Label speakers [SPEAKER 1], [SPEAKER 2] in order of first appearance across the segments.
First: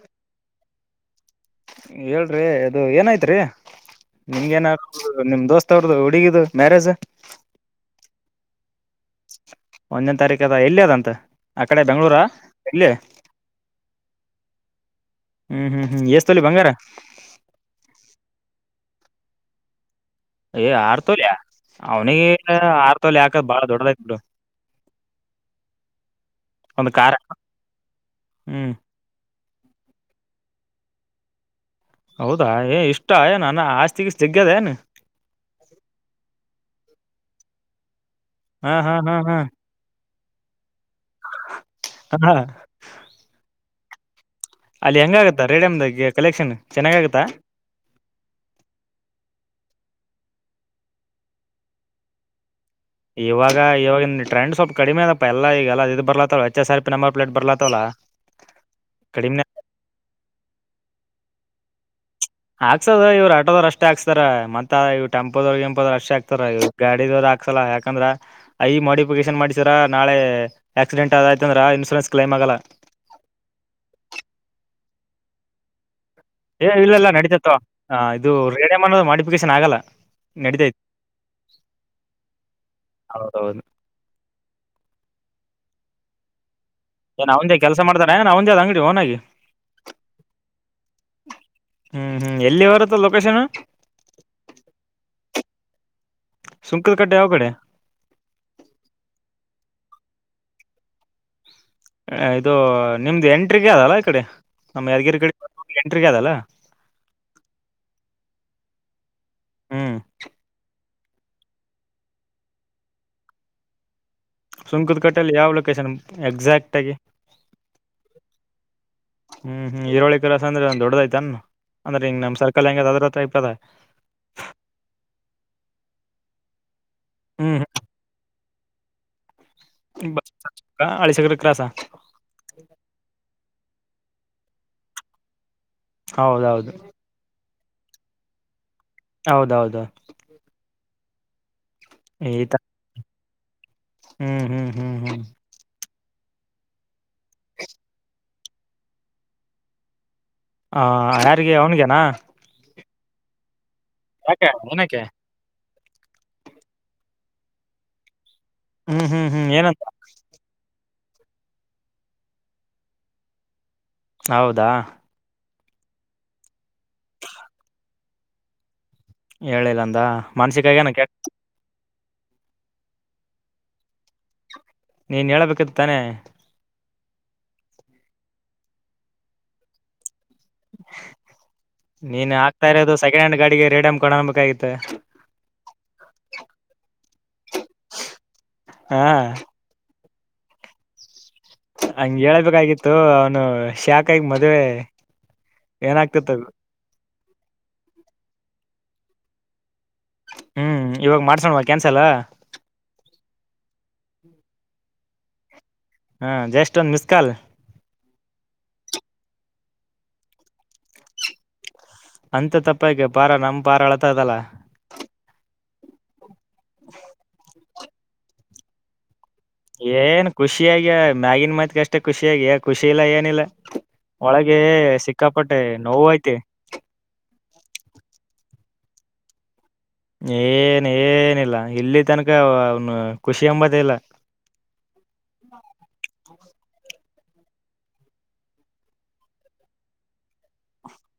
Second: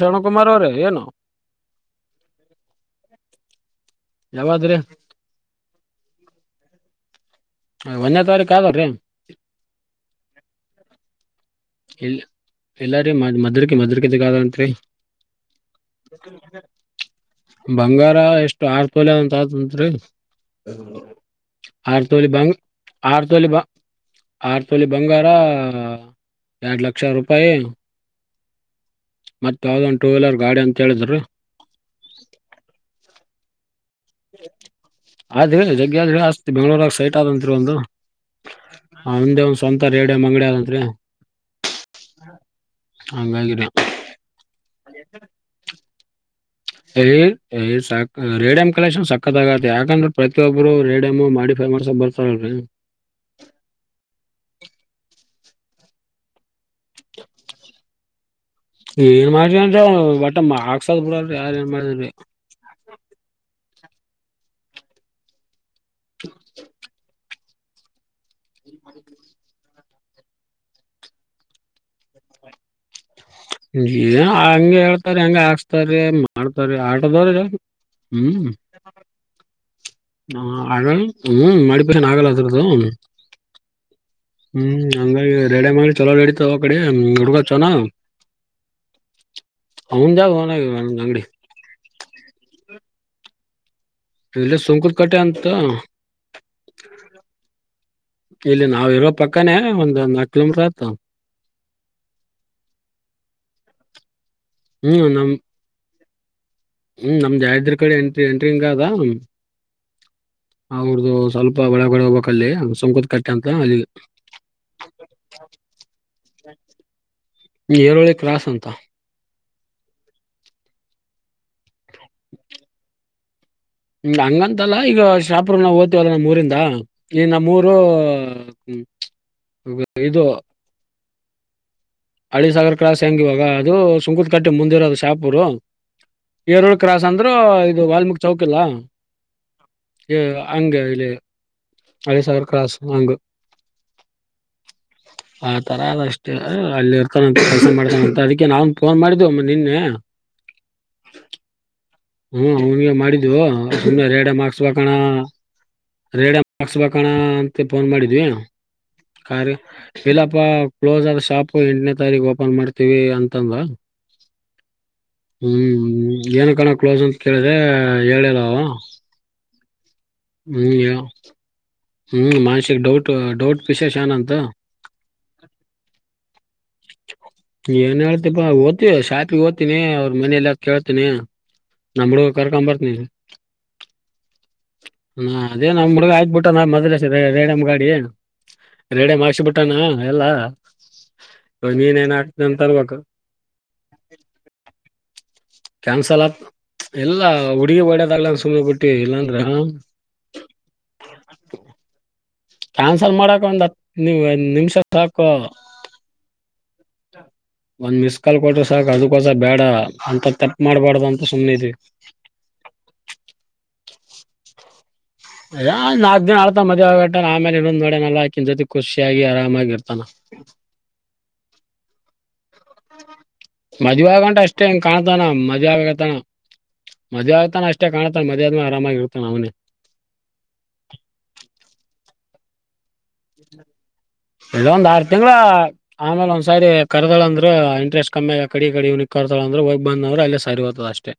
[SPEAKER 1] ಶರಣ, ಕುಮಾರ್, ಅವರ, ಏನು? [inaudible]
[SPEAKER 2] ಹೇಳ್ರಿ, ಅದು, ಏನೈತ್ರಿ? [inaudible] ನಿಮಗೇನು,
[SPEAKER 1] ಯಾವಾದ್ರಿ
[SPEAKER 2] ನಿಮ್, ದೋಸ್ತರು, ಅವ್ರದು ಹುಡುಗಿದು, ಮ್ಯಾರೇಜ್! [inaudible]
[SPEAKER 1] ಒಂದೇ, ತಾರೀಕು, ಆದ್ರೀ! [inaudible]
[SPEAKER 2] ಒಂದನೇ, ತಾರೀಖು, ಅದ, ಎಲ್ಲಿ, ಅದಂತ? [inaudible] ಬೆಂಗ್ಳೂರ
[SPEAKER 1] ಎಲ್ಲಿ,
[SPEAKER 2] ಎಲ್ಲಿ
[SPEAKER 1] ಎಲ್ಲಾರ, ಮಾಡಿರುಕಿ, ಮದರ್ಕ, ಮದರಕ ಇದಗತ್ರಿ!
[SPEAKER 2] ಹ್ಮ್ ಹ್ಮ್ ಹ್ಮ್ ಎಸ್ ತೊಲಿ ಬಂಗಾರ
[SPEAKER 1] [inaudible] ಬಂಗಾರ, ಎಷ್ಟು? [inaudible] ತಾರುಪಾಲು, ನಮ್, ತಾತನ್ರೀ. [inaudible]
[SPEAKER 2] ಹೇ, ಆರ್ತೋಲೆ, ಅವ್ನಿಗೆ! ಆರ್ತೋಲೆ, ಹಾಕದ ಬಾಳ ದೊಡ್ಡದಾಯ್ತು, ಬಿಡು? [inaudible]
[SPEAKER 1] ಆರುತೋಳ, ಬಂಗಾರ, ಎರಡು,
[SPEAKER 2] ಒಂದ್
[SPEAKER 1] ಲಕ್ಷ
[SPEAKER 2] ಕಾರ
[SPEAKER 1] ರೂಪಾಯಿ! [inaudible]
[SPEAKER 2] ಹ್ಮ್.. [inaudible]
[SPEAKER 1] ಮತ್, ತ್ ಯಾವ್ದೊಂದ್ ಟೂ, ವೀಲರ್ ಗಾಡಿ ಅಂತ, ಹೇಳಿದ್ರರು! [inaudible]
[SPEAKER 2] ಊಟ, ಏನು, ಆಸ್ತಿ. [inaudible]
[SPEAKER 1] ಆದ್ರೆ, ಜಗ್ಗೆ, ಆದ್ರ, ಅಸ್ತಿ, ಬೆಂಗಳೂರಾಗ, ಸೈಟ್ ಆದಂತರಿ, ಒಂದು. [inaudible]
[SPEAKER 2] ಹಾ ಹಾ ಹಾ
[SPEAKER 1] ಒಂದೇ,
[SPEAKER 2] ಹಾ
[SPEAKER 1] ಒಂದ್, ಸ್ವಂತ, ರೇಡಿಯಂ, ಅಂಗಡಿ, ಆದಂತ್ರಿ!
[SPEAKER 2] ಹಾ
[SPEAKER 1] [inaudible] ಹಂಗಾಗಿನೆ! [inaudible]
[SPEAKER 2] ಅಲ್ಲಿ, ಹೆಂಗ, ಆಗತ್ತಾ, ರೇಡಿಯಮ್ದಾಗ, ಕಲೆಕ್ಷನ್? [inaudible]
[SPEAKER 1] ಸರಿ, ಹೇ, ಸಾಕು, ರೇಡಿಯಂಕಾಲ್ಲೆಕೇಶನ್,, ಸಾಕಾಯ್ತು, ಆಯ್ತೇ, ಆಗ, ಯಾಕ. [inaudible] ಹ್ಮ್ಮ್, ಪ್ರತಿಯೊಬ್ಬರು, ರೇಡಿಯಮ್! ಮಾಡಿಫೈ ಮಾಡುಶೋಕೆ, ಬರ್ತಾರಲ್ರಿ! [inaudible]
[SPEAKER 2] ಇವಾಗ, ಇವಾಗ, ಟ್ರೆಂಡ್, ಸ್ವಲ್ಪ ಕಡಿಮೆ ಅದಪ್ಪಾ! ಎಲ್ಲ, ಈಗಲ್ಲ, ಇದು, ಬರ್ಲತ್ತವ, H, S, R, P. Number, plate, ಬರ್ಲತ್ತವಲ್ಲ! [inaudible]
[SPEAKER 1] ಏನ್, ಮಾಡ್ರನ್, ಬಟ್ಟ, ಮಕ್ಸದ್, ಬಿಡಲ್ರಿ ಯಾರು, ಏನ್ ಮಾಡಿದನ್ರಿ. [unintelligible]
[SPEAKER 2] ಹಾಕ್ಸದ, ಇವ್ರು, ಆಟೋದವರು! ಅಷ್ಟೇ, ಹಕ್ಸ್ತಾರ ಮತ್ತ, ಇವರು, ಟೆಂಪೋಧ್ವರು. [inaudible] ಅಷ್ಟ್, ಆಗ್ತಾರ, ಗಾಡಿಯವರು, ಹಕ್ಸಲ್ಲ ಯಾಕಂದ್ರ ಅಯ್, ಮಾಡಿಡಿಫಿಕೇಶನ್, ಮಾಡ್ಸರ. [unintelligible] ನಾಳೆ, ಆಕ್ಸಿಡೆಂಟ್! ಆದಾಯ್ತ ಅಂದ್ರ ಇನ್ಶೂರೆನ್ಸ್, ಕ್ಲೈಮ್, ಆಗಲ್ಲ? [inaudible]
[SPEAKER 1] ಏನೋ, ಹಂಗೆ, ಹೇಳ್ತಾರೆ, ಹಾಂಗೀಕಿಶಿಕೊಳೂರಿ! [inaudible]
[SPEAKER 2] ಏ, ಇಲ್ಲಲ್ಲ, ನಡಿತಾ ಇದೆ ತಗೋ! ಹ ಇದು, ರೇಡಿಯಂ, ಅನ್ನೋದು, ಮಾಡಿಫಿಕೇಶನ್, ಆಗಲ್ಲ! [inaudible]
[SPEAKER 1] ಹಾ, ಅಳ, ಹ್ಮ್, ಮಾಡಿಬಾರೋನಾ, ಅಗ್ಯಾಲಾಬಾಸ್! [unintelligible]
[SPEAKER 2] ಹೌದೌದು
[SPEAKER 1] ಹ್ಮ್, ಹಾಂಗಾಗಿ, ರೇಡಿಯಂ, ಚಲೋ, ನಾಡಿತವೇ, ಆ ಕಡೆ,
[SPEAKER 2] ಏನ್
[SPEAKER 1] ನೋಡುವ,
[SPEAKER 2] ಅವಂದೇ
[SPEAKER 1] ಚಾನಾ!
[SPEAKER 2] ಕೆಲಸ
[SPEAKER 1] [inaudible]
[SPEAKER 2] ಮಾಡ್ತಾರ ಏನ್ ಅವಂದೇ ಅದ ಅಂಗಡಿ ಓನಾಗಿ
[SPEAKER 1] ಅವುಂಧೇ! ಒನ್ಹಾಗಿ, ಅಂಗಡಿ. [inaudible]
[SPEAKER 2] ಹೇಳಿಬರುತ್ತೇ, ಲೊಕೇಶನ್? [inaudible]
[SPEAKER 1] ಇಲ್ಲ, ಸುಂಕುರು, ಕಟ್ಟೆ, ಅಂತ!
[SPEAKER 2] ಸುಂಕದ ಕಟ್ಟೆ ಯಾವ ಕಡೆ
[SPEAKER 1] [inaudible] ಇಲ್ಲಿ ನಾವಿರೋ ಪಕ್ಕನೇ ಒಂದು ನಕ್ಳು ಕಿಲೋಮೀಟರು ಆಯ್ತು
[SPEAKER 2] ಇದು ನಿಮ್ದು ಎಂಟ್ರಿಗೆ ಆದಲ್ಲಾ ಈ ಕಡೆ ನಮ್ಮ
[SPEAKER 1] ಹ್ಮ್
[SPEAKER 2] ಯಾದಗಿರಿ
[SPEAKER 1] ನಮ್
[SPEAKER 2] ಕಡೆ ಎಂಟ್ರಿಗೆ ಆದದಲ್ಲ
[SPEAKER 1] ಹ್ಮ್ ನಮ್ದ ಯಾದಗಿರಿ ಕಡೆ ಎಂಟ್ರಿ ಎಂಟ್ರಿ ಹಿಂಗ ಅದ
[SPEAKER 2] ಹ್ಮ್
[SPEAKER 1] ಅವ್ರ್ದು ಸ್ವಲ್ಪ ಒಳಗಡೆ ಹೋಗ್ಬೇಕ್ ಅಲ್ಲಿ ಸುಂಕುತ್ ಕಟ್ಟೆ ಅಂತ ಅಲ್ಲಿ
[SPEAKER 2] ಸುಂಕತ್ ಕಟ್ಟೆಯಲ್ಲಿ ಯಾವ್ ಲೊಕೇಶನ್ ಎಕ್ಸಾಕ್ಟ್ ಆಗಿ
[SPEAKER 1] ಏರೋಳಿ ಕ್ರಾಸ್ ಅಂತ
[SPEAKER 2] ಹ್ಮ್ ಹ್ಮ್ ಏರೋಹಳ್ಳಿ ಕ್ರಾಸ್ ಅಂದ್ರೆ ದೊಡ್ಡದು ಐತೆನು ಅಂದ್ರೆ ಹಿಂಗ ನಮ್ಮ ಸರ್ಕಲ್ ಹೆಂಗ ಐತಲ್ಲಾ
[SPEAKER 1] ಹ, ಹಂಗಂತಲ್ಲ, ಈಗ ಶಾಪುರ್ ನಾವು, ಹೋಯಿತಿವಿಯಲ್ಲ, ನಮ್ಮ್ ಊರಿಂದ ಈ,
[SPEAKER 2] ಹ್ಮ್
[SPEAKER 1] ನಮ್ಮೂರು. [unintelligible] ಹ್ಮ್. [inaudible]
[SPEAKER 2] ಕ ಅಳಸೆಕೆರೆ ಕ್ರಾಸ್
[SPEAKER 1] ಹಳ್ಳಿಸಾಗರ್ ಕ್ರಾಸ್ ಹೆಂಗ ಇವಾಗ ಅದು ಸುಕುಂತ್ ಕಟ್ಟೆ ಮುಂದಿರೋದು ಶಾಪೂರು
[SPEAKER 2] ಹೌದೌದು
[SPEAKER 1] ಏರಳ್ ಕ್ರಾಸ್ ಅಂದ್ರರು ಇದು ವಾಲ್ಮೀಕ್ ಚೌಕ್ ಇಲ್ಲಾ
[SPEAKER 2] ಹೌದೌದು
[SPEAKER 1] ಹೇ ಹಂಗ ಇಲ್ಲಿ ಹಳ್ಳಿ ಸಾಗರ್
[SPEAKER 2] ಈತ
[SPEAKER 1] ಕ್ರಾಸ್ ಹಂಗು
[SPEAKER 2] ಹ್ಮ್ ಹ್ಮ್ ಹ್ಮ್ ಹ್ಮ್
[SPEAKER 1] ಆತರ ಅದ ಅಷ್ಟೇ ಅಲ್ಲಿ ಇರ್ತಾನ ಕೆಲಸ ಮಾಡ್ತ ಅದಕ್ಕೆ ನಾನ್ ಫೋನ್ ಮಾಡಿದೆವು ನಿನ್ನೆ
[SPEAKER 2] ಹ ಯಾರಿಗೆ ಅವ್ನಿಗ
[SPEAKER 1] ಹ್ಮ ಅವನ್ಗೆ ಮಾಡಿದ್ದು ಇನ್ನ ಅದು ಎರಡ
[SPEAKER 2] ಯಾಕೆ
[SPEAKER 1] ಮಾಡಿಸಬೇಕಣ್ಣ
[SPEAKER 2] ಏನಕ್ಕೆ
[SPEAKER 1] ರೇಡ ಮಾಡಿಸಬೇಕಣ್ಣ ಅಂತ ಫೋನ್ ಮಾಡಿದ್ವಿ
[SPEAKER 2] ಹ್ಮ್ ಹ್ಮ್
[SPEAKER 1] ಕಾರ
[SPEAKER 2] ಹ್ಮ್ ಏನಂತ
[SPEAKER 1] ಇಲ್ಲಪ್ಪ ಕ್ಲೋಸ್ ಆದ ಶಾಪ ಎಂಟನೇ ತಾರೀಕು ಓಪನ್ ಮಾಡ್ತೀವಿ ಅಂತಂದ
[SPEAKER 2] ಹೌದಾ
[SPEAKER 1] ಹ್ಮ್ ಏನಕಣ್ಣ ಕ್ಲೋಸ್ ಅಂತ ಕೇಳಿದ್ರೆ ಹೇಳಿಲ್ಲ ಆವ
[SPEAKER 2] ಹೇಳಿಲ್ಲ ಅಂದ ಮನ್ಸಿಗೆ ಏನಾರ
[SPEAKER 1] ಹ್ಮ್ ಮಾನಸಿಕಕ್ ಡೌಟ್ ಡೌಟ್ ಫಿಶೇಷ ಅಂತ
[SPEAKER 2] ನೀನ್ ಹೇಳಬೇಕಿತ್ತು ತಾನೆ
[SPEAKER 1] ಏನ್ ಹೇಳ್ತಿಪಾ ಹೋಗ್ತಿವಿ ಶಾಪಿಗೆ ಹೋಗ್ತಿವಿ ಅವ್ರ ಮನೆಯೆಲ್ಲಾ ಕೇಳ್ತೀನಿ ನಮ ಹುಡುಗ
[SPEAKER 2] ನೀನ್
[SPEAKER 1] ಕರ್ಕೊ
[SPEAKER 2] ಆಗ್ತಾ
[SPEAKER 1] ಬರ್ತನಿ
[SPEAKER 2] ಇರೋದು ಸೆಕೆಂಡ್ ಹ್ಯಾಂಡ್ ಗಾಡಿಗೆ ರೇಡಿಯಂ ಕೊಡಬೇಕಾಗಿತ್ತು
[SPEAKER 1] ಹಾ ಅದೇ ನಮ್ಮ ಹುಡ್ಗ ಆಯ್ಕ್ಬ ಬಿಟ್ಟುನಾ ಮದ್ಲ ರೇಡಮ್ ಗಾಡಿ
[SPEAKER 2] ಹಾ
[SPEAKER 1] ರೇಡಮ್ ಹಾಕ್ಸಿಬಿಟ್ಟಾನ ಎಲ್ಲಾ ಇವಾಗ ನೀನ್ ಏನ್
[SPEAKER 2] ಹಂಗ
[SPEAKER 1] ಆಗ್ತದೆ ಅಂತ
[SPEAKER 2] ಹೇಳಬೇಕಾಗಿತ್ತು
[SPEAKER 1] ಅನ್ಬೇಕು
[SPEAKER 2] ಅವನು ಶಾಖಾಗಿ ಮದುವೆ
[SPEAKER 1] ಕ್ಯಾನ್ಸಲ್ ಆತ್ ಎಲ್ಲಾ ಹುಡ್ಗಿ ಹೊಡಿಯೋದ್ಲಲ್ಲ ಸುಮ್ನೆ ಬಿಟ್ಟಿ ಇಲ್ಲಾಂದ್ರ
[SPEAKER 2] ಹ್ಮ್ ಇವಾಗ ಮಾಡ್ಸವ ಕ್ಯಾನ್ಸಲ್ ಅ
[SPEAKER 1] ಕ್ಯಾನ್ಸಲ್ ಮಾಡಕ ಒಂದ್ ಹತ್ತು ನಿಮಿಷ ಸಾಕು
[SPEAKER 2] ಹ ಜಸ್ಟ್ ಒಂದ್ ಮಿಸ್ ಕಾಲ್
[SPEAKER 1] ಒಂದ್ ಮಿಸ್ ಕಾಲ್ ಕೊಟ್ರರು ಸಾಕು ಅದಕ್ಕೋಸಬೇಡ ಅಂತ ತಪ್ಪು ಮಾಡ್ಬಾರ್ದು ಅಂತ ಸುಮ್ಮನೆ ಇದ್ವಿ
[SPEAKER 2] ಅಂತ ತಪ್ಪು ಯಾಕ ಪಾರ ನಮ್ಮಪಾರ ಅಳ್ತದಲ್ಲ
[SPEAKER 1] ಯ ನಾಕಕ್ ದಿನ ಆಳ್ತ ಮದುವೆ ಆಗೋಗಟ್ಟ ಆಮೇಲೆ ಇನ್ನೊಂದಿ ನೋಡೇನಲ್ಲ ಅಕಿನೂ ಜೊತೆ ಖುಷಿಯಾಗಿ ಆರಾಮಾಗಿ ಇರ್ತಾನ
[SPEAKER 2] ಏನ್ ಖುಷಿಯಾಗಿ ಮ್ಯಾಗಿನ್ ಮತ್ ಅಷ್ಟೇ ಖುಷಿಯಾಗಿ ಖುಷಿ ಇಲ್ಲ ಏನಿಲ್ಲ
[SPEAKER 1] ಮದ್ವೆ ಆಗಂಟ
[SPEAKER 2] ಒಳಗೆ
[SPEAKER 1] ಅಷ್ಟೇ ಹಿಂಗ್
[SPEAKER 2] ಸಿಕ್ಕಾಪಟ್ಟೆ ನೋವು ಐತಿ
[SPEAKER 1] ಮದುವೆ ಆಗ್ತಾನ ಅಷ್ಟೇ ಕಾಣ್ತ ಮದ್ ಆದ್ಮೇಲೆ ಆರಾಮಾಗಿ ಇರ್ತಾನ ಅವನೆ
[SPEAKER 2] ಏನ್ ಏನಿಲ್ಲ ಇಲ್ಲಿ ತನಕ ಅವನು ಖುಷಿ ಎಂಬತ್ತ ಇಲ್ಲ
[SPEAKER 1] ಇಲ್ಲ ಒಂದು ಆರುತಿಂಗಳು ಆಮೇಲೆ ಸಾರಿ ಕರ್ದಳ ಅಂದ್ರೆ ಇಂಟೆಸ್ಟ್ ಕಮ್ಮಿ ಹಾಗಿ ಆ ಕಡಿ ಈ ಕಡೆ ಕರ್ದಳಂದ್ರೆ ಹೋಗಿ ಬಂದ್ರ ಅಲ್ಲೇ ಸಾರಿ ಓ್ತದತ ಅಷ್ಟೇ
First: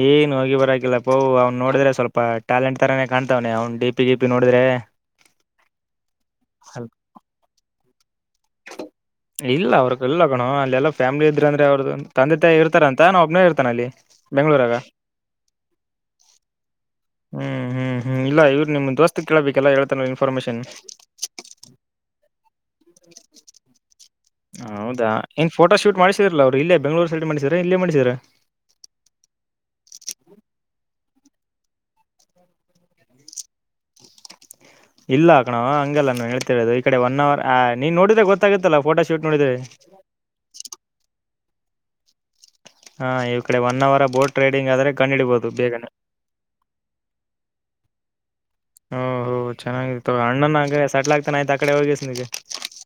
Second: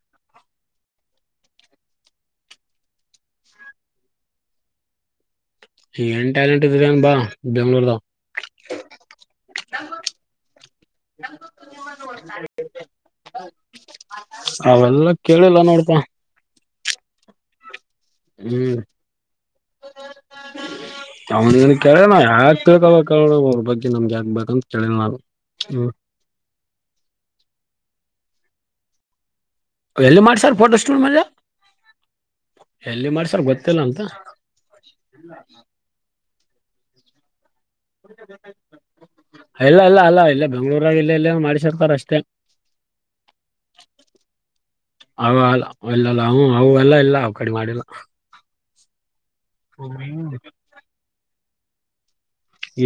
[SPEAKER 2] ಏನ್ ಹೋಗಿಬರಕಿಲ್ಲಪ್ಪೋ ಅವ ನೋಡಿದ್ರೆ ಸ್ವಲ್ಪ ಟ್ಯಾಲೆಂಟ್ ತರಾನೇ ಕಾಣ್ತವನೆ ಅವ್ನ್ ಡಿಪಿ ಡಿ ಪಿ ನೋಡಿದ್ರೆ
[SPEAKER 1] ಏನ್ ಟಾಲೆಂಟ್ ಇದ್ರರಿ
[SPEAKER 2] ಅಲ್-
[SPEAKER 1] ಅನ್ ಬಾ ಬೆಂಗಳೂರುದವು
[SPEAKER 2] ಇಲ್ಲ ಅವ್ರಗ ಇಲ್ಲ ಕಣೋ ಅಲ್ಲೆಲ್ಲ ಫ್ಯಾಮಿಲಿ ಇದ್ರ ಅಂದ್ರೆ ಅವ್ರ್ದ ತಂದೆ ತಾಯಿ ಇರ್ತಾರಂತ ಒಬ್ಬನೇ ಇರ್ತಾನ ಅಲ್ಲಿ ಬೆಂಗಳೂರಾಗ
[SPEAKER 1] ಅವೆಲ್ಲ ಕೇಳಿಲ್ಲ ನೋಡುಪ್ಪ
[SPEAKER 2] ಹ್ಮ್ ಹ್ಮ್ ಇಲ್ಲ ಇವ್ರು
[SPEAKER 1] ಹ್ಮ್
[SPEAKER 2] ನಿಮ್ ದೋಸ್ತ್ ಕೇಳಬೇಕೆಲ್ಲ ಹೇಳ್ತಾನ ಇನ್ಫಾರ್ಮೇಶನ್
[SPEAKER 1] ಅವನನು ಕೇಳ ಯಾಕ ಕಳ್ತ ಕೋ ಅವ್ರ ಬಗ್ಗೆ ನಮ್ಗ ಯಾಕ
[SPEAKER 2] ಹೌದಾ ಏನ್ ಫೋಟೋ ಶೂಟ್ ಮಾಡಿಸಿದ್ರಲ್ಲ ಅವ್ರು ಇಲ್ಲೇ ಬೆಂಗ್ಗಳೂರು ಸೈಡ್ ಮಾಡಿಸರ ಇಲ್ಲೇ ಮಾಡಿಸರ
[SPEAKER 1] ಎಲ್ಲಿ ಮಾಡ್ಸರ್ ಫೋಟೋ ಸ್ಟೂಡ ಮೇಲೆ ಎಲ್ಲಿ ಮಾಡ್ಸರ್ ಗೊತ್ತಿಲ್ಲ ಅಂತ
[SPEAKER 2] ಇಲ್ಲಾಕನೋವ ಹಂಗೆಲ್ಲ ನಾನ ಹೇಳ್ತಿರೋದು ಈ ಕಡೆ ಒನ್ ಅವರ್ ನೀನ್ ನೋಡಿದ್ರೆ ಗೊತ್ತಾಗುತ್ತಲ್ಲ ಫೋಟೋ ಶೂಟ್ ನೋಡಿದ್ರೆ
[SPEAKER 1] ಇಲ್ಲ ಇಲ್ಲ ಅಲ್ಲ ಇಲ್ಲ ಬೆಂಗ್ಳೂರಾಗಿ ಇಲ್ಲ ಎಲ್ಲ ಮಾಡಿಸಿರ್ತಾರ ಅಷ್ಟೇ
[SPEAKER 2] [inaudible] ಹಾ ಈವ ಕಡೆ ಒನ್ ಅವರ್ ಬೋಟ್ ರೈಡಿಂಗ್ ಆದ್ರೆ ಕಂಡ
[SPEAKER 1] ಅವ
[SPEAKER 2] ಹಿಡಿಬಹದು
[SPEAKER 1] ಅಲ್ಲ
[SPEAKER 2] ಬೇಗನೆ
[SPEAKER 1] ಇಲ್ಲಲ್ಲ ಅವು ಅವು ಎಲ್ಲ ಇಲ್ಲ ಅವ್ ಕಡೆ ಮಾಡಿಲ್ಲ
[SPEAKER 2] ಓ ಹೋ ಚೆನ್ನಾಗಿತ್ತು
[SPEAKER 1] ಹ್ಮ್
[SPEAKER 2] ಅಣ್ಣನ್ರ ಸೆಟ್ಲ ಆಗ್ತಾನೆ ಆಯ್ತ ಆ ಕಡೆ ಹೋಗಿ ಸುಮ್ನಾಗೆ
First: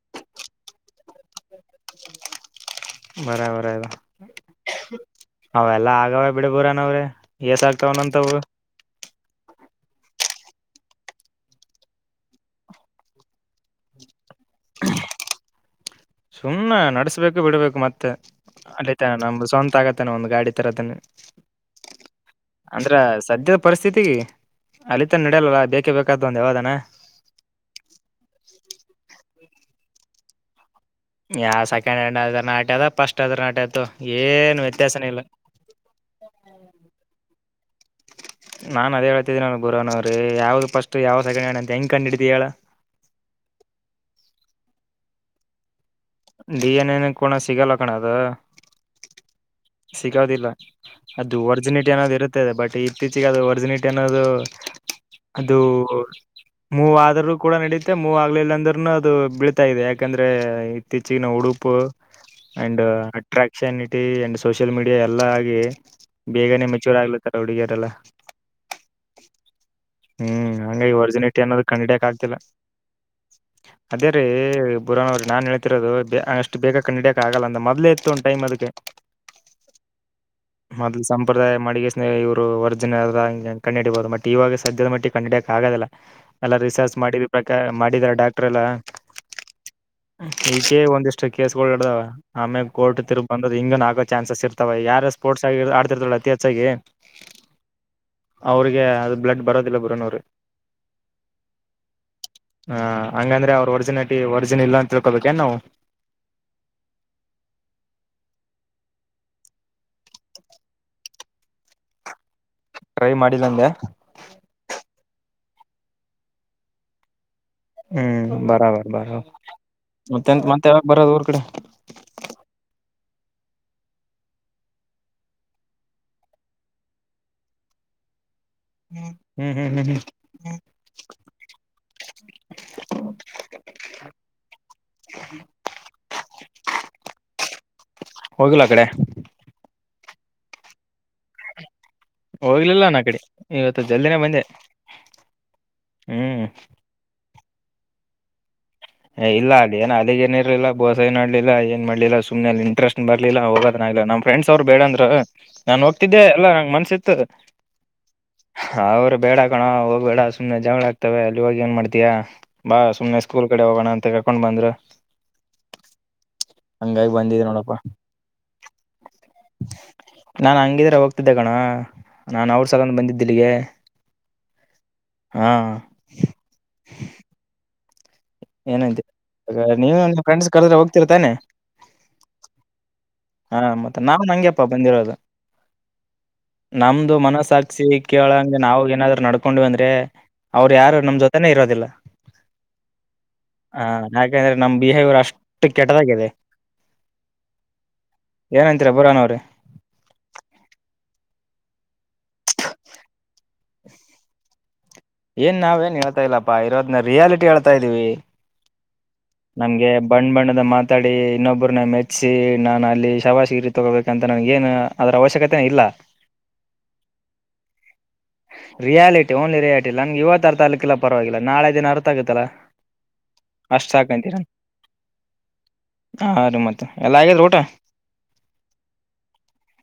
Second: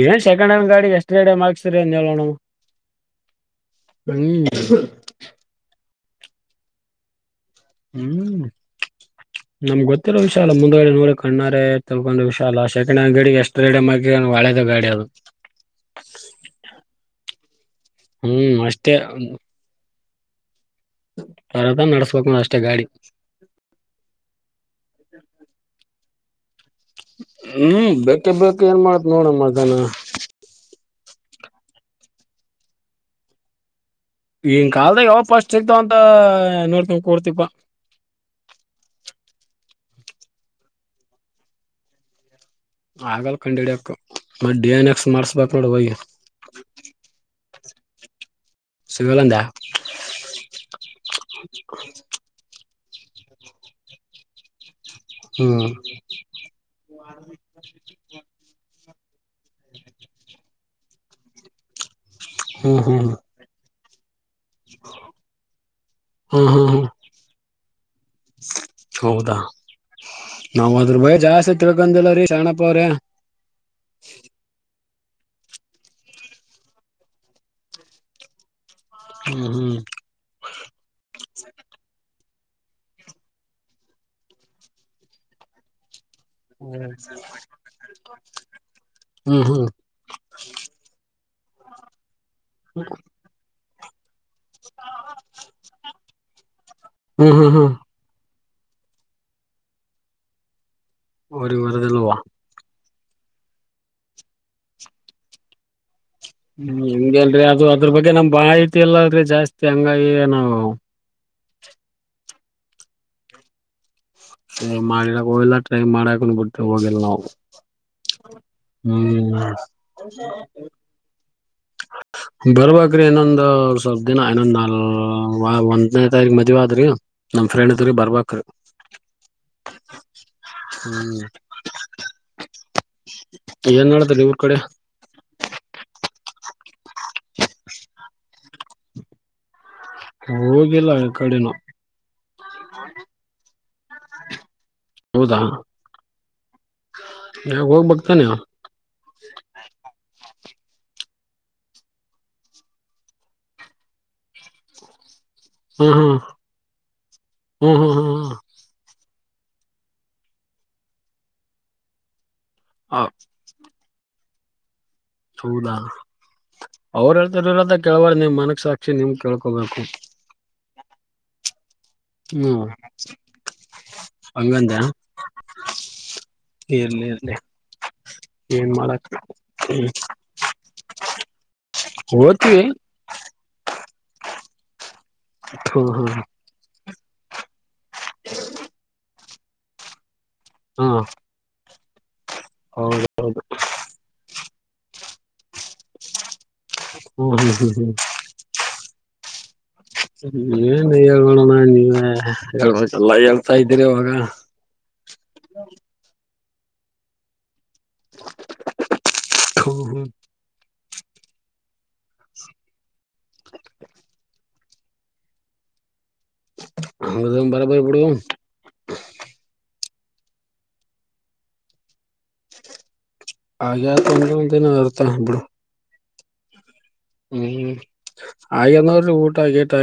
[SPEAKER 1] ಏನ್ ಸೆಕೆಂಡ್ ಹ್ಯಾಂಡ್ ಗಾಡಿ ಎಷ್ಟ ಗಾಡಿ ಮಾಡಿಗಿಸಿ ನೋಡೋಣ
[SPEAKER 2] ಬರೊಬರ ಅದು ಅವೆಲ್ಲಾ ಆಗವ ಬಿಡ್ ಬೋರಾನ್ ಅವ್ರೆ ಎಸ ಆಗ್ತಾವ ಅಂತಾವು
[SPEAKER 1] ನಮ್ ಗೊತ್ತಿರೋ ವಿಷಯಲ್ಲ ಮುಂದಡೆ ನೋಡಿ ಕಣ್ಣಾರೆ ತಕೊಂಡು ವಿಷ ಅಲ್ಲ ಸಕೆಂಡ್ ಹ್ಯಾ ಗಡಿಗೆ ಎಷ್ಟ ಹಳೆದ ಗಾಡಿ ಅದು
[SPEAKER 2] ಸುಮ್ನೆ ನಡ್ಸ್ಬೇಕು ಬಿಡ್ಬೇಕು ಮತ್ತ
[SPEAKER 1] ಹ್ಮ್ ಅಷ್ಟೇ
[SPEAKER 2] ಅಲ್ಲಿತಾನ ನಮ್ದ ಸ್ವಂತ ಆಗತ್ತಾನ ಒಂದ ಗಾಡಿ [unintelligible]
[SPEAKER 1] ತರದ ನಡ್ಸ್ಬೇಕ ನೋಡ್ ಅಷ್ಟೇ ಗಾಡಿ
[SPEAKER 2] ಅಂದ್ರ ಸದ್ಯದ ಪರಿಸ್ಥಿತಿ ಅಲಿತನ್ ನಡಿಯಲ್ಲ ಬೇಕೇ ಬೇಕಾದ ಒಂದು ಯಾವದನ
[SPEAKER 1] ಹ್ಮ್ ಬೇಕೆ ಬೇಕ ಏನ್ ಮಾಡತ್ ನೋಡಮ್ಮಧನ
[SPEAKER 2] ಯಾವ ಸೆಕೆಂಡ್ ಹ್ಯಾಂಡ್ ಅದ್ರ ನಾಟ್ಯ ಅದ ಫಸ್ಟ್ ಅದ್ರ ಅಟ್ಯೇಅದ ತೋ
[SPEAKER 1] ಈಗಿನ್ ಕಲ್ದಾಗ ಯಾವ ಫಾಸ್ಟ್ ಸಿಗ್ತಾವ ಅಂತ ನೋಡ್ತಿವ ಕೂಡ್ತಿಪ್ಪಾ
[SPEAKER 2] ನು ಬೊರನೋವರೇ ಯಾವ್ದ ಪಸ್ಟ್ ಯಾವದ ಸೆಕಂಡ್ ಹಾಡ್ಅಂತ ಹೆಂಗ ಕಂಡ ಹಿಡೀತಿ ಹೇಳ
[SPEAKER 1] ಆಗಲ್ ಕಂಡ್ ಹಿಡ್ಯಕ್ ಮತ್ತ ಡಿ ಎನ್ ಎಕ್ಸ್ ಮಾಡ್ಸ್ಬಕ್ ನೋಡ ವಯಿ
[SPEAKER 2] ಡಿ ಎನ್ ಎ ನ ಕಡ ಸಿಗಲ್ಲ ಕಣ ಅದು
[SPEAKER 1] ಸಿಗಲ್ಲಂದಾ
[SPEAKER 2] ಸಿಗೋದಿಲ್ಲ ಅದು ಒರ್ಜಿನಿಟಿ ಅನೋದು ಇರುತ್ತದೆ ಬಟ್ ಈ ಇತ್ತೀಚೆಗೆ ಅದು ಒರ್ಜಿನಿಟಿ ಅನ್ನೋದು
[SPEAKER 1] ಹ್ಮ್
[SPEAKER 2] ಅದು ಮೂವ ಆದ್ರು ಕೂಡ ನಡುತ್ತೆ ಮೂವ ಆಗ್ಲಿಲ್ಲ ಅಂದ್ರರುನು ಅದು ಅದು ಬೀಳ್ತಾ ಇದೆ ಯಾಕಂದ್ರೆ ಇತ್ತೀಚಗಿನ ಉಡುಪು
[SPEAKER 1] ಹ್ಮ್
[SPEAKER 2] ಅಂಡ್
[SPEAKER 1] ಹ್ಮ್ ಹ್ಮ್
[SPEAKER 2] ಅಟ್ರಾಕ್ಷನ್ ಇಟ್ಟ ಅಂಡ್ ಸೋಷಿಯಲ್ ಮೀಡಿಯಾ ಎಲ್ಲ ಆಗಿ ಬೇಗನೆ
[SPEAKER 1] ಹ್ಮ್ ಹ್ಮ್
[SPEAKER 2] ಮೆಚ್ಯೂರ್ ಆಗ್ಲತ್ತ ಹುಡುಗಿಯರೆಲ್ಲಾ
[SPEAKER 1] ಹೌದಾ
[SPEAKER 2] ಹ್ಮ್
[SPEAKER 1] ನಾವ್
[SPEAKER 2] ಹಂಗಾಗಿ
[SPEAKER 1] ಅದ್ರ ಭಯ
[SPEAKER 2] ಒರ್ಜಿನಿಟಿ
[SPEAKER 1] ಜಾಸ್ತಿ
[SPEAKER 2] ಅನ್ನೋದು ಕಂಡಿಡಿಯಕ್
[SPEAKER 1] ತಿಳ್ಕೊಂಡಿಲ್ಲ ರೀ
[SPEAKER 2] ಆಗ್ತಿಲ್ಲ
[SPEAKER 1] ಶರಣಪ್ಪ ಅವ್ರೆ
[SPEAKER 2] ಅದೇ ರೀ ಬುರನ್ ಅವ್ರ ನಾನ್ ಹೇಳ್ತಿರದು ಅಷ್ಟ ಬೇಗ ಕಡಿಡಕ ಆಗಲ್ಲ ಅ ಮೋದಲು ಇತ್ತು ಒನ್ ಟೈಮ್ ಅದಕ್ಕೆ
[SPEAKER 1] ಹ್ಮ್ ಹ್ಮ್
[SPEAKER 2] ಮೊದಲು ಸಂಪ್ರದಾಯ ಮಾಡಿ ಕೆಸಿಂದ ಸ್ನ ಇವರ ವರ್ಜಿನ್ ಕಂಡು ಹಿಡಿಬಹುದು ಬಟ್ ಇವಾಗ ಸದ್ಯದ ಮಟ್ಟಿಗೆ ಕಂಡಹಿಂಡಿಯಾಕ್ ಆಗದಲ್ಲಾ ಎಲ್ಲ ರಿಸರ್ಚ್ ಮಾಡಿ ಪ್ರಕಾರ ಮಾಡಿದಾರ ಡಾಕ್ಟರ್ ಎಲ್ಲಾ
[SPEAKER 1] ಹ್ಮ್ ಹ್ಮ್ ಹ್ಮ್
[SPEAKER 2] ಈಗೇ ಒಂದಿಷ್ಟ ಕೇಸ್ಗಳುಗಡದಾವ ಆಮೇಲೆ ಕೋರ್ಟ್ ತಿರ್ಪ ಬಂದ್ರ ಹಿಂಗ ನಾ ಚಾನ್ಸಸ್ ಇರ್ತವ ಯಾರು ಸ್ಪೋರ್ಟ್ ಆಗಿ ಆಡ್ತಿರ್ತಲ್ಲ ಅತಿ ಹೆಚ್ಚಾಗಿ
[SPEAKER 1] ಹ್ಮ್ ಹ್ಮ್ ಹ್ಮ್
[SPEAKER 2] ಅವ್ರಿಗೆ ಅದು ಬ್ಲಡ್ ಬರೋದಿಲ್ಲ ಬುರನವರು
[SPEAKER 1] ಅವರಿಗೆಬರೋದಿಲ್ಲಾ
[SPEAKER 2] ಹ ಹಂಗಂದ್ರೆ ಅವ್ರ ಒ ಒರ್ಜಿನಿಟಿ ಒರ್ಜಿನ ಇಲ್ಲ ಅಂತ ತಿಳ್ಕೊಬೇಕ ಏ ನಾವು
[SPEAKER 1] ಹ್ಮ್ ಹಂಗಗೆ ಅಲ್ರಿ ಅದು ಅದ್ರ ಬಗ್ಗೆ ನಮ್ ಮಾಹಿತಿ ಇಲ್ಲ ಅಳರೀ ಜಾಸ್ತಿ ಹಂಗ ಆಗಿ ನಾವು
[SPEAKER 2] ಟ್ರೈ ಮಾಡಿಲ್ಲಂದೆ
[SPEAKER 1] ಮಾಡಿರ ಹಲ್ಲ ಟ್ರೈ ಮಾಡಾಕನಬಿಟ್ಟೆ ಹೋಗಲ್ಲ ನಾವು
[SPEAKER 2] ಹ್ಮ್ ಬರಾಬರ್ ಬರ
[SPEAKER 1] ಹ್ಮ್
[SPEAKER 2] ಮತ್ತೆ ಮತ್ತ ಯಾವಾಗ ಬರೋದು ಊರ್ ಕಡೆ
[SPEAKER 1] ಬರ್ಬ್ರಿ ಇನ್ನೊಂದ ಸ್ವಲ್ಪ ದಿನ ಇನ್ನೊಂದ್ ನಲ್ ವಾ ಒಂದನೇ ತಾರೀಕ ಮದ್ವ ಆದ್ರಿ ನಮ್ಮ ಫ್ರೆಂಡ್ ದು ಬರ್ಬೇಕು
[SPEAKER 2] ಹ್ಮ್ ಹ್ಮ ಹ್ಮ ಹ್ಮ
[SPEAKER 1] ಹ್ಮ್ ಏನ್ ನೆಡೆದದ ಊರ ಕಡೆ
[SPEAKER 2] ಹೋಗಿಲ್ಲ ಆ ಕಡೆ
[SPEAKER 1] ಹೋಗಿಲ್ಲ ಆ ಆಕಡೆನು
[SPEAKER 2] ಹೋಗ್ಲಿಲ್ಲ ನನ್ ಕಡೆ ಇವತ್ತು ಜಲ್ದಿನೇ ಬಂದೆ
[SPEAKER 1] ಹೌದಾ
[SPEAKER 2] ಹ್ಮ್
[SPEAKER 1] ಹೋಗಬೇಕು ತಾನೇ
[SPEAKER 2] ಹ ಇಲ್ಲ ಅದೇನ ಅಲ್ಲಿ ಏ ಇರ್ಲಿಲ್ಲ ಬೋಸ ಏನ್ ಮಾಡಲಿಲ್ಲ ಏನ್ ಮಾಡಲಿಲ್ಲ ಸುಮ್ನೆ ಲ್ಲಿರುವ ಇಂಟೆಸ್ಟ್ ಬರ್ಲಿಲ್ಲ ಹೋಗದಲ ಫ್ರೆಂಡ್ಸ್ ಅವ್ರು ಬೇಡ ಅಂದ್ರು ನಾನು
[SPEAKER 1] ಹ್ಮ್ ಹ್ಮ್
[SPEAKER 2] ಹೋಗ್ತಿದ್ದೆ ಅಲ್ಲ ನನಗೆ ಮನಸ್ಸು ಇತ್ತು
[SPEAKER 1] ಹ್ಮ್ ಹ್ಮ್ ಹ್ಮ್
[SPEAKER 2] ಅವ್ರು ಬೇಡ ಕಣೊ ಹೋಗ್ ಬೇಡ ಸುಮ್ಮನೆ ಜಗಳ ಆಗ್ತವೆ ಅಲ್ಲಿ ಹೋಗಿಏನ್ ಮಾಡ್ತಯಾ ಬಾ
[SPEAKER 1] ಹ
[SPEAKER 2] ಸುಮ್ನೆ ಸ್ಕೂಲ್ ಕಡೆ ಹೋಗೋಣ ಅಂತ ಕರ್ಕೊಂಡ್ ಬಂದ್ರ
[SPEAKER 1] ಹೌದಾ ಅವರು
[SPEAKER 2] ಬಂದಿದ್ ನೋಡಪ್ಪಾ
[SPEAKER 1] ಹೇಳ್ತಿಲತ ಕೇಳಬಾರ ನಿಮ್ ಮನಕ್ ಸಾಕ್ಷಿ ನಿಮ್ ಕೇಳ್ಕೊಬೇಕು
[SPEAKER 2] ನಾನ್ ಹಂಗಿದ್ರೆ ಹೋಗ್ತಿದ್ದೆ ಕಣ ನಾನ್ ಅವ್ರ ಸಲಾವಾಗಿ ಬಂದಿದ್ದು ಇಲ್ಲಿಗೆ
[SPEAKER 1] ಅಂಗಂದ
[SPEAKER 2] ಹಾ
[SPEAKER 1] ಇರ್ಲಿ ಇರ್ಲಿ ಏನ್
[SPEAKER 2] ಏನಂತೆ
[SPEAKER 1] ಮಾಡರ
[SPEAKER 2] ನೀವು ನಿಮ್ ಫ್ರೆಂಡ್ಸ್ ಕರೆದ್ರೆ ಹೋಗ್ತಿರ್ತಾನೆ
[SPEAKER 1] ಒಯ್ತಿ
[SPEAKER 2] ಹಾ ಮತ್ತೆ ನಾವ್ ಹಂಗೆಪ್ಪಾ ಬಂದಿರೋದು
[SPEAKER 1] ಹ್ಮ್ ಹ್ಮ್
[SPEAKER 2] ನಮ್ದು ಮನಸ್ಸಕ ಸ ಕೇಳಂಗಗೆ ನಾವು ಏನಾದ್ರು ನಡ್ಕೊಂಡ್ವಿ ಅಂದ್ರೆ ಅವ್ರರು
[SPEAKER 1] ಹಾ
[SPEAKER 2] ಯಾರು ನಮ್ ಜೊತೆನೆೇ ಇರೋದಿಲ್ಲ
[SPEAKER 1] ಹೌದು
[SPEAKER 2] ಹ ಯಾಕಂದ್ರೆ ನಮ್ ಬಿಹೇವರ್ ಅಷ್ಟ ಕೆಟ್ಟದಾಗಿದೆ
[SPEAKER 1] ಹ್ಮ್ ಹ್ಮ್ ಹ್ಮ್
[SPEAKER 2] ಏನಂತೀರ ಬುರಾನ್ ಅವ್ರೆ
[SPEAKER 1] ಏನ್ ಹೇಳ್ರನ್ನ ನೀವೇ ಹೇಳಬೇಕು ಅಲ್ಲ ಹೇಳ್ತಾ ಇದ್ದೀರಿ ಇವಾಗ
[SPEAKER 2] ಏನ್ ನಾವ್ ಏನ್ ಹೇಳ್ತಾ ಇಲ್ಲಪ್ಪಾ ಇರೋದ್ನ ರಿಯಾಲಿಟಿ ಹೇಳ್ತಾ ಇದೀವಿ ನಮ್ಗೆ ಬಣ್ಣ ಬಣ್ಣದ ಮಾತಾಡಿ ಇನ್ನೊಬ್ಬರನ್ನ ಮೆಚ್ಚಿಸಿ ಸಿ ನಾನು ಅಲ್ಲಿ ಶಬಾಶಗಿರಿ ತಗೋಬೇಕಂತ ನನ್ಗ ಏನು ಅದರ ಅವಶ್ಯಕತೆ ಇಲ್ಲ
[SPEAKER 1] ಹಂಗದ ಬರಬರಿ ಬಿಡು
[SPEAKER 2] ರಿಯಾಲಿಟಿ ಓನ್ಲಿ ರಿಯಾಲಿಟಿ ನಂಗೆ ಇವತ್ತು ಅರ್ಥ ಆಗ್ಲಿಕ್ಕಿಲ್ಲ ಪರವಾಗಿಲ್ಲ ನಾಳೆ ದಿನ ಅರ್ಥ ಆಗತ್ತಲ್ಲಾ
[SPEAKER 1] ಹಾಗೆ ಆತಂದ ಇರುತ್ತೆ ಬಿಡು
[SPEAKER 2] ಹಾ ಮತ್ತೆ ಎಲ್ಲ ಆಗಿದ್ರ ಊಟ
[SPEAKER 1] ಹ್ಮ್ ಹಾಗೇ ನೋಡಿರಿ ಊಟ ಗಿಟಾ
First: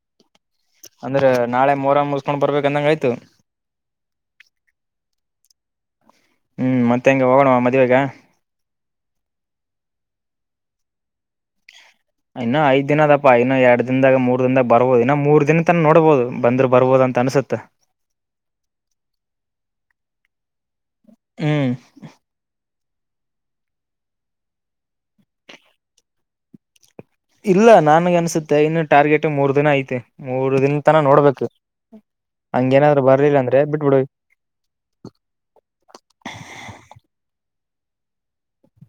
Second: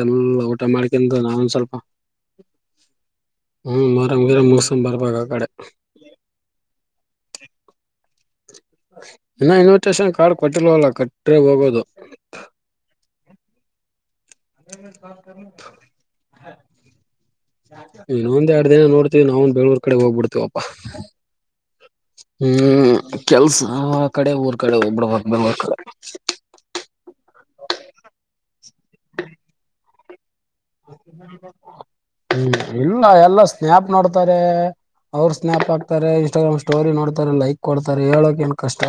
[SPEAKER 1] ಎಲ್ಲ ಮಾಡ್ಕಂತ
[SPEAKER 2] ಅಂದ್ರೆ
[SPEAKER 1] ನಾವೊಂದ್
[SPEAKER 2] ನಾಳೆ ಮೊರಂ ಮುಸ್ಕೊಂಡ್ ಬರ್ಬೇಕು ಅಂದಂಗ ಆಯ್ತು
[SPEAKER 1] ಹ್ಮ ಮೊರಂ ಮುಗಿಸ್ಕೊಂಡು ಬರ್ಬೇಕು ಅ ಕಡೆ
[SPEAKER 2] ಹ್ಮ್ ಮತ್ತೆ ಹೆಂಗೆ ಹೋಗೋಣವ ಮದುವೆಗೆ
[SPEAKER 1] ಇನ್ನ ಇನ್ವಿಟೇಶನ್ ಕಾರ್ಡ್ ಕೊಟ್ಟಿಲ್ವಲ್ಲ ಕೊಟ್ಟರೆ ಹೋಗೋದು
[SPEAKER 2] ಇನ್ನು ಐದ ದಿನದಪ್ಪಾ ಇನ್ನ ಎರಡ್ ದಿನದಾಗ ಬರ್ಬೋದು ಇನ್ನು ಮೂರ್ ದಿನ ತನ ನೋಡ್ಬೋದು ಬಂದ್ರ ಬರ್ಬೋದ ಅಂತ ಅನ್ಸುತ್ತ
[SPEAKER 1] ಅವನ್ ಬೆಂಗಳೂರ್ ಕಡೆ ಹೋಗ್ಬಿಡ್ತವಪ್ಪಾ
[SPEAKER 2] ಹ್ಮ್
[SPEAKER 1] ಹ್ಮ್ ಕೆಲ್ಸ ಕಡೆ ಊರ್ ಕಡೆ ಹೋಗ್ಬಿಡ್ಬೇಕ ಕಡೆ
[SPEAKER 2] ಇಲ್ಲ ನನ್ಗೆ ಅನ್ಸುತ್ತೆ ಇನ್ನು ಟಾರ್ಗೆಟ್ ಮೂರ್ ದಿನ ಐತೆ ನೋಡ್ಬೇಕು
[SPEAKER 1] ಹ್ಮ್
[SPEAKER 2] ಹಂಗೇನಾದ್ರು
[SPEAKER 1] ಇಲ್ಲ
[SPEAKER 2] ಬರ್ಲಿಲ್ಲ
[SPEAKER 1] ಎಲ್ಲ
[SPEAKER 2] ಅಂದ್ರೆ
[SPEAKER 1] ಸ್ನ್ಯಾಪ್
[SPEAKER 2] ಬಿಟ್ಬಿಡು
[SPEAKER 1] ನೋಡ್ತಾರೆ ಅವರು ಸ್ನ್ಯಾಪ್ ಆಕ್ತಾರೆ ಇನ್ಸ್ಟಾಗ್ರಾಮ್ ಸ್ಟೋರಿ ನೋಡ್ತಾರೆ ಲೈಕ್ ಕೊಡ್ತಾರೆ ಹೇಳೋಕೇನು ಕಷ್ಟ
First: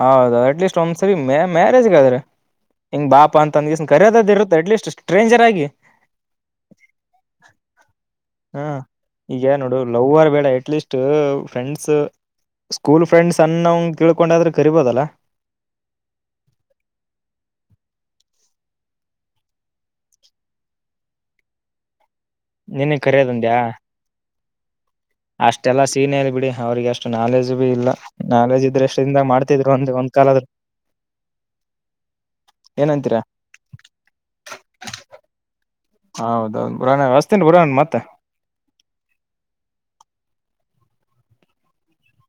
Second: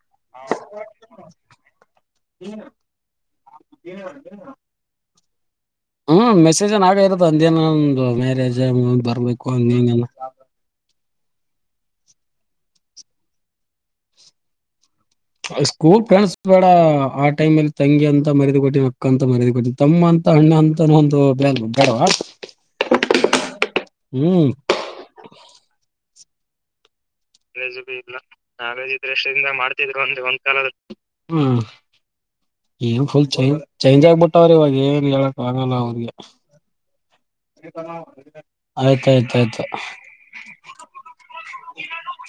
[SPEAKER 2] ಹೌದೌದು ಅಟ್ ಲೀಸ್ಟ್ ಒಂದ್ಸರಿ ಮ್ಯಾರೇಜ್ಗೆ ಆದ್ರೆ ಹಿಂಗ ಬಾಪ ಅಂತಂದ ಕರ್ಯೋದ ಇರುತ್ತೆ ಅಟ್ಲೀಸ್ಟ್ ಸ್ಟ್ರೇಂಜರ್ ಆಗಿ
[SPEAKER 1] ಹ್ಮ್ ಮೆಸೇಜ್ ನ್ ಆಗ ಇರದು ಅಂದೇ ಏನಂದು ಮ್ಯಾರೇಜ್
[SPEAKER 2] ಹಾ
[SPEAKER 1] ಬರ್ಬೇಕು
[SPEAKER 2] ಈಗ
[SPEAKER 1] ಹಂಗೆ
[SPEAKER 2] ನೋಡು
[SPEAKER 1] ಇಂಗೆ ಅಂತ
[SPEAKER 2] ಲವ್ವರ್ ಬೇಡ at least friends school friends ಅನ್ನಂಗ ತಿಳ್ಕೊಂಡಾದ್ರೆ ಕರಿಬೋದಲ್ಲ
[SPEAKER 1] ಸ್ಕೂಲ್ ಫ್ರಂಡ್ಸ್ ಬೇಡ ಆ ಟೈಮ್ ಅಲ್ಲಿ ತಂಗಿ ಅಂತ ಮರ್ಯಾದಿ ಕೊಟ್ಟಿ ಅಕ್ಕ ಅಂತ ಮರ್ಯಾದಿ ಕೊಟ್ಟಿನಿ ತಮ್ಮ ಅಂತ ಅ ಅಣ್ಣ ಅಂತ ಒಂದು ಬೇಡ್ವಾ
[SPEAKER 2] ನಿನ್ಗ್ ಕರೆಯೋದಂಡ್ಯಾ ಅಷ್ಟೆಲ್ಲಾ ಸೀನೆಲಯಿಲ್ಲ ಬಿಡಿ ಅವ್ರಿಗೆ ಎಷ್ಟ
[SPEAKER 1] ಕಾಲೇಜು ಇಲ್ಲ ಕಾಲೇಜು
[SPEAKER 2] ಎಷ್ಟರಿಂದ
[SPEAKER 1] ಇದ್ರಷ್ಟಿಂದ
[SPEAKER 2] ಒಂದ್
[SPEAKER 1] ಮಾಡ್ತಿದ್ರು ಒಂದ
[SPEAKER 2] ಕಾಲದ
[SPEAKER 1] ಒಂದ್ ಕಾಲ್ಮ ಏನ್
[SPEAKER 2] ಏನಂತೀರಾ
[SPEAKER 1] ಫುಲ್ ಚಂಜ್ ಚೇಂಜ್ ಆಗ್ಬಿಟ್ಟಾವ್ರ ಇವಾಗ ಏನ್ ಹೇಳಕ್ ಆಗಲ್ಲ ಅವ
[SPEAKER 2] ಹೌದೌದು ಬ್ರೋ ನಾ
[SPEAKER 1] ಆಯ್ತ ಆಯ್ತ ಆಯ್ತು. [inaudible]